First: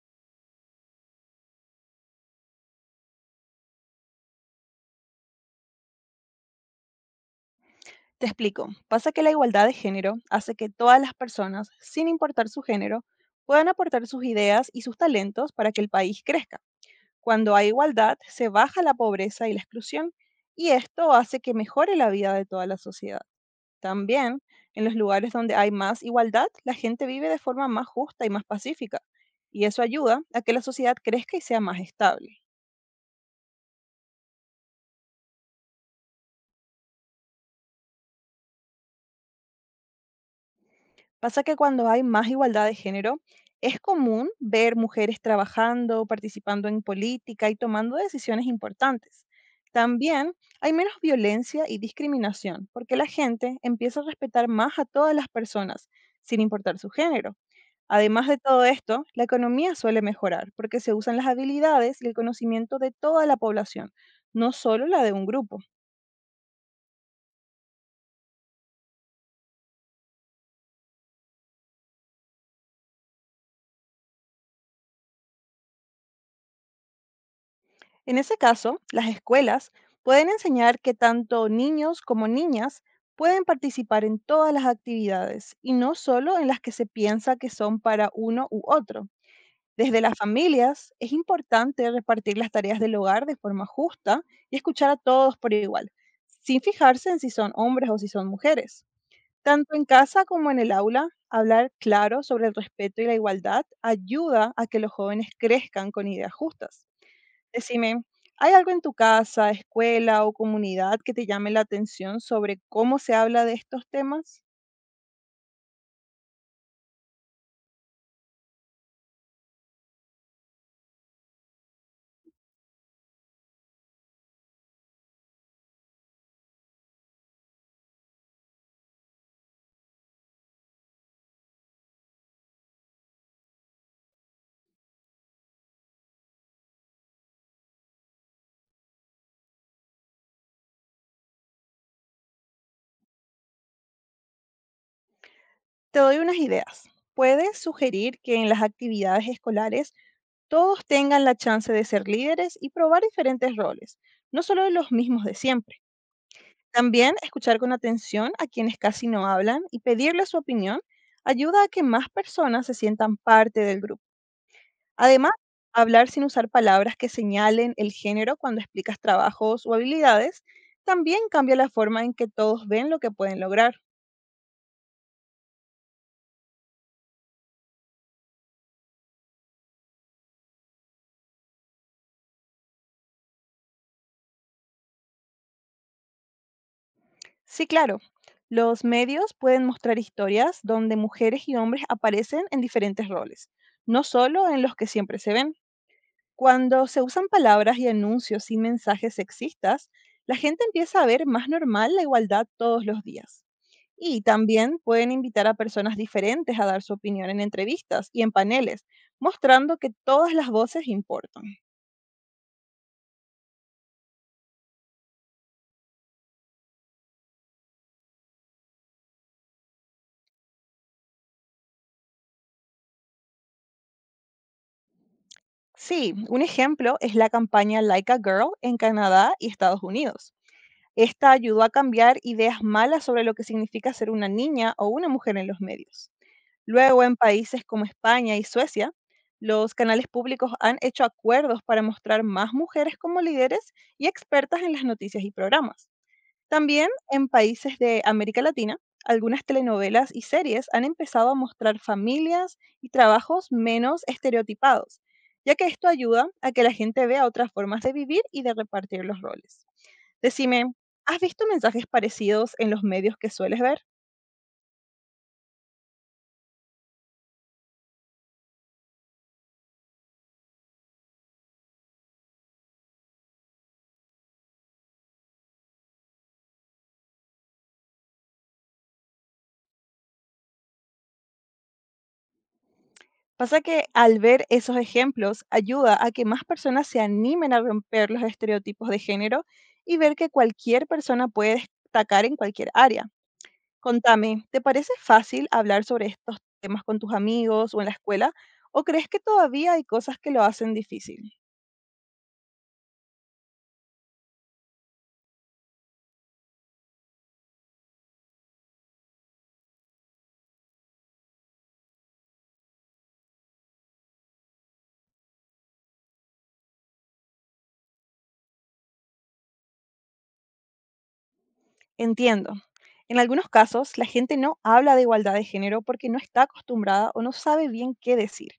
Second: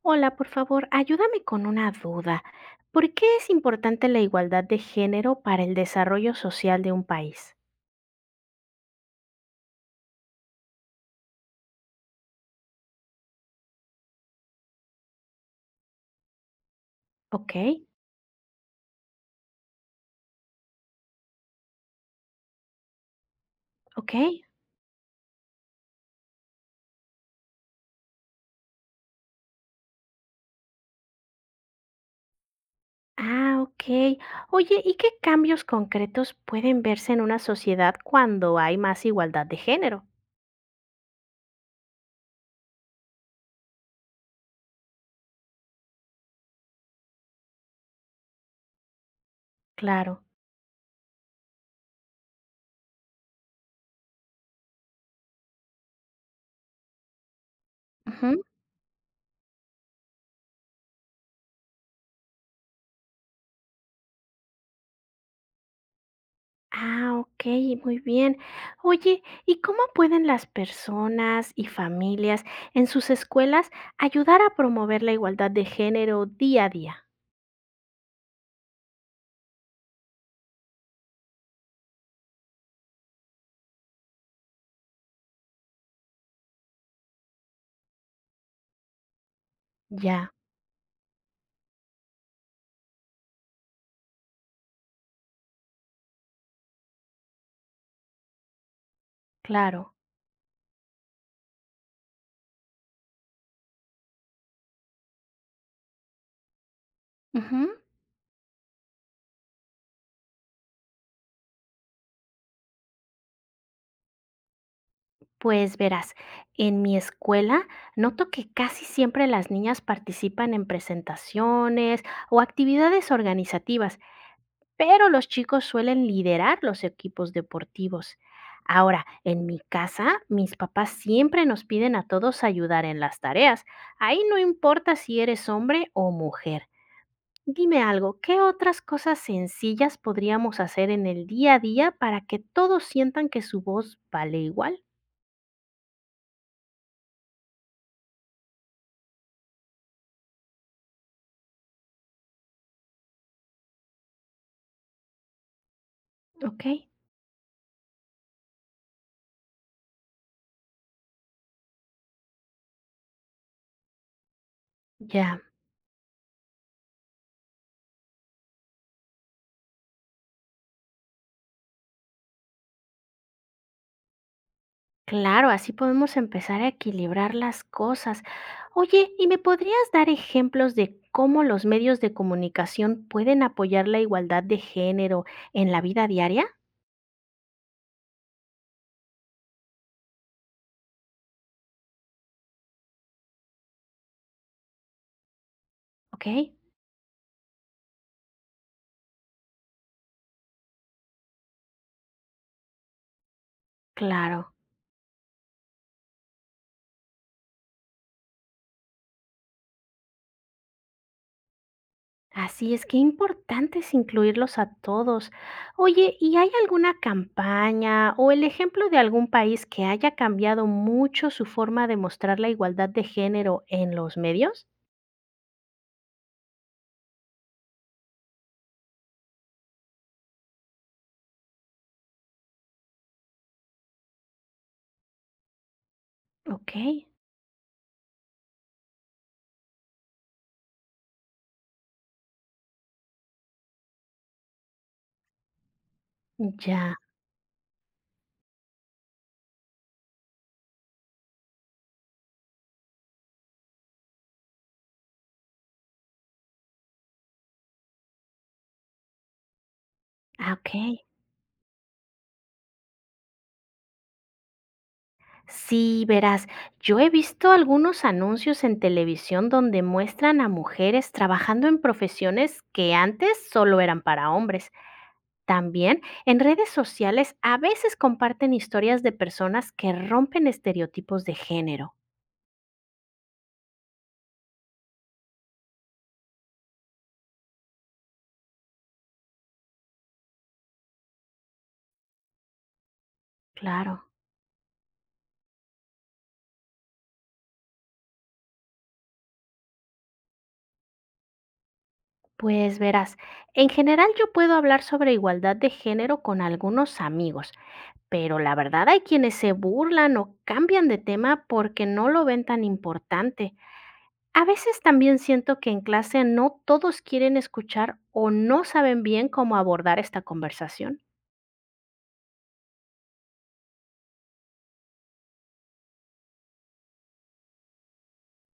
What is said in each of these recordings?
Hola, por favor, ayúdame con una duda. ¿Por qué es importante la igualdad de género para el desarrollo social de un país? Te explico. Pasa que la igualdad de género hace que todas las personas, sin importar su género, puedan aportar sus ideas y sus talentos para que el país crezca. Cuando Ok, hay igualdad, se baja la pobreza y la exclusión, y esto hace que mejore la vida de toda la sociedad. ok. También, en los lugares donde hay más igualdad, la gente vive de forma más justa y más pacífica, y eso ayuda a que la sociedad crezca y sea más estable. Ah, ok. Oye, ¿y qué cambios concretos pueden verse en una sociedad cuando hay más igualdad de género? Pasa que cuando hay más igualdad de género, es común ver mujeres trabajando, participando en política y tomando decisiones importantes. Claro. También hay menos violencia y discriminación, porque la gente empieza a respetar más a todas las personas, sin importar su género. Además de Ujú. todo esto, la economía suele mejorar, porque se usan las habilidades y el conocimiento de toda la población, no solo la de un grupo. Ah, ok, muy bien. Oye, ¿y cómo pueden las personas y familias en sus escuelas ayudar a promover la igualdad de género día a día? En ese caso, las escuelas pueden enseñar que tanto niños como niñas pueden participar en todas las actividades y no solo en las que se piensa que son para uno u otro. Desde las Ya, familias es importante repartir las tareas del hogar de forma justa y escuchar a todos por igual, sin fijarse en si son hombres o si son mujeres. Tanto en claro. casa como en el aula, hablar claro sobre el respeto y la igualdad ayuda a que los jóvenes crezcan con ideas justas. Ujú. Decime, ¿hay algo en tu casa, escuela o comunidad que te llame la atención sobre cómo se habla de estos temas? Pues verás, en mi escuela noto que casi siempre las niñas participan en presentaciones o actividades organizativas, pero los chicos suelen liderar los equipos deportivos. Ahora, en mi casa, mis papás siempre nos piden a todos ayudar en las tareas. Ahí no importa si eres hombre o mujer. Dime algo, ¿qué otras cosas sencillas podríamos hacer en el día a día para que todos sientan que su voz vale igual? Te doy unas ideas. Puedes sugerir que en las actividades escolares todos tengan la chance de ser líderes y probar diferentes roles, no solo los mismos de siempre. Ok. También escuchar con atención a quienes casi no hablan y pedirles su opinión ayuda a que más personas se sientan parte del grupo. Además, Ya, hablar sin usar palabras que señalen el género cuando explicas trabajos o habilidades también cambia la forma en que todos ven lo que pueden lograr. claro, así podemos empezar a equilibrar las cosas. Oye, ¿y me podrías dar ejemplos de cómo los medios de comunicación pueden apoyar la igualdad de género en la vida diaria? Sí, claro, los medios pueden mostrar historias donde mujeres y hombres aparecen en diferentes roles, no solo en los que siempre se ven. Ok, Cuando se usan palabras y anuncios sin mensajes sexistas, la gente empieza a ver más normal la igualdad todos los días. Y claro. también pueden invitar a personas diferentes a dar su opinión en entrevistas y en paneles, mostrando que todas las voces importan. Así es, que importante es incluirlos a todos. Oye, ¿y hay alguna campaña o el ejemplo de algún país que haya cambiado mucho su forma de mostrar la igualdad de género en los medios? Sí, un ejemplo es la campaña Like a Girl en Canadá y Estados Unidos. Esta ayudó a cambiar ideas malas sobre lo que significa ser una niña o una mujer en los medios. Ok, Luego, en países como España y Suecia, los canales públicos han hecho acuerdos para mostrar más mujeres como líderes y expertas en las noticias y programas. También ya, en países de América Latina, algunas telenovelas y series han empezado a mostrar familias y trabajos menos estereotipados, ya que esto ayuda a que la gente vea otras formas de vivir y de repartir los roles. ah, ok. Decime, ¿has visto mensajes parecidos en los medios que sueles ver? Sí, verás, yo he visto algunos anuncios en televisión donde muestran a mujeres trabajando en profesiones que antes solo eran para hombres. También en redes sociales a veces comparten historias de personas que rompen estereotipos de género. Pasa que al ver esos ejemplos ayuda a que más personas se animen a romper los estereotipos de género y ver que cualquier persona puede destacar en cualquier área. Claro, Contame, ¿te parece fácil hablar sobre estos temas con tus amigos o en la escuela? ¿O crees que todavía hay cosas que lo hacen difícil? pues verás, en general yo puedo hablar sobre igualdad de género con algunos amigos, pero la verdad hay quienes se burlan o cambian de tema porque no lo ven tan importante. A veces también siento que en clase no todos quieren escuchar o no saben bien cómo abordar esta conversación. Entiendo. En algunos casos, la gente no habla de igualdad de género porque no está acostumbrada o no sabe bien qué decir.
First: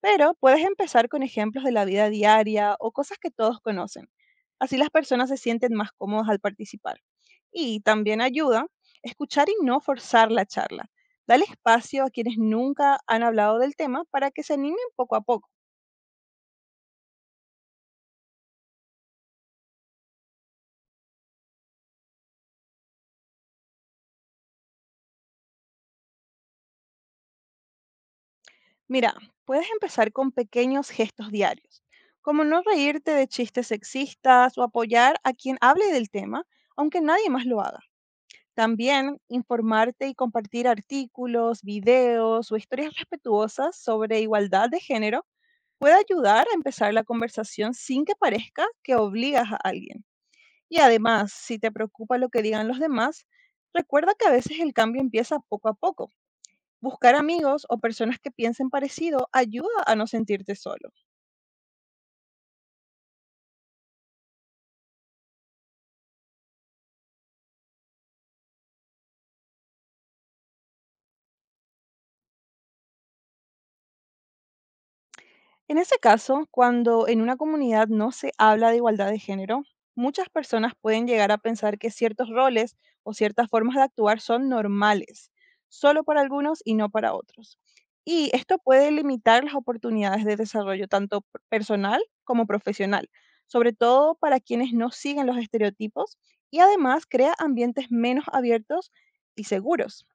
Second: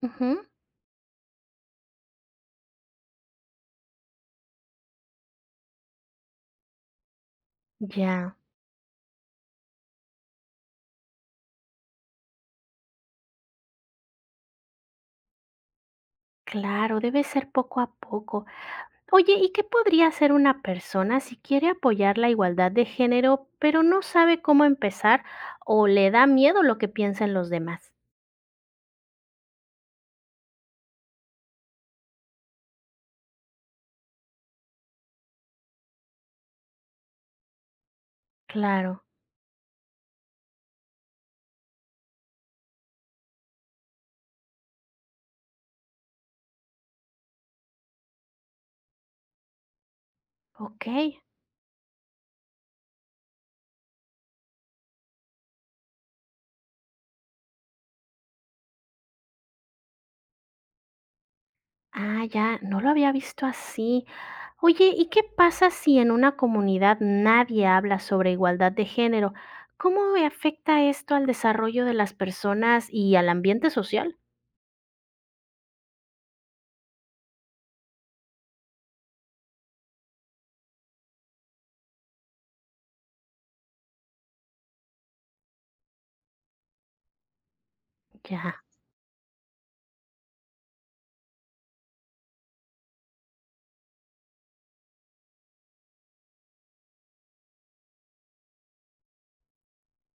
Pero Ujú. puedes empezar con ejemplos de la vida diaria o cosas que todos conocen. Así las personas se sienten más cómodas al participar. Y también Ya, ayuda escuchar y no forzar la charla. Dale espacio a quienes nunca han hablado del tema para que se animen poco a poco. claro, debe ser poco a poco. Oye, ¿y qué podría hacer una persona si quiere apoyar la igualdad de género, pero no sabe cómo empezar o le da miedo lo que piensen los demás? Mira, puedes empezar con pequeños gestos diarios, como no reírte de chistes sexistas o apoyar a quien hable del tema, aunque nadie más lo haga. Claro, También informarte y compartir artículos, videos o historias respetuosas sobre igualdad de género puede ayudar a empezar la conversación sin que parezca que obligas a alguien. Y ok. además, si te preocupa lo que digan los demás, recuerda que a veces el cambio empieza poco a poco. Buscar amigos o personas que piensen parecido ayuda a no sentirte solo. Ah, ya, no lo había visto así. Oye, ¿y qué pasa si en una comunidad nadie habla sobre igualdad de género? ¿Cómo afecta esto al desarrollo de las personas y al ambiente social? En ese caso, cuando en una comunidad no se habla de igualdad de género, muchas personas pueden llegar a pensar que ciertos roles o ciertas formas de actuar son normales, solo para algunos y no para otros. Y Ya, esto puede limitar las oportunidades de desarrollo tanto personal como profesional, sobre todo para quienes no siguen los estereotipos, y además crea ambientes menos abiertos y seguros.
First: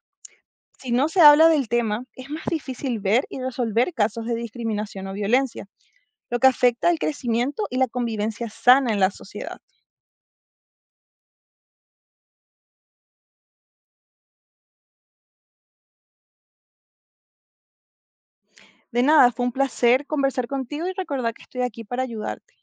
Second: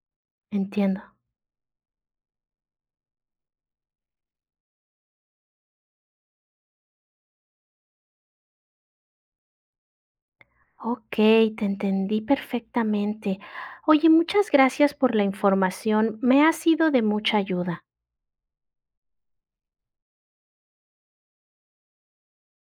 Si entiendo. no se habla del tema, es más difícil ver y resolver casos de discriminación o violencia, lo que afecta al crecimiento y la convivencia sana en la sociedad. Ok, te entendí perfectamente. Oye, muchas gracias por la información. Me ha sido de mucha ayuda. De nada, fue un placer conversar contigo y recordar que estoy aquí para ayudarte.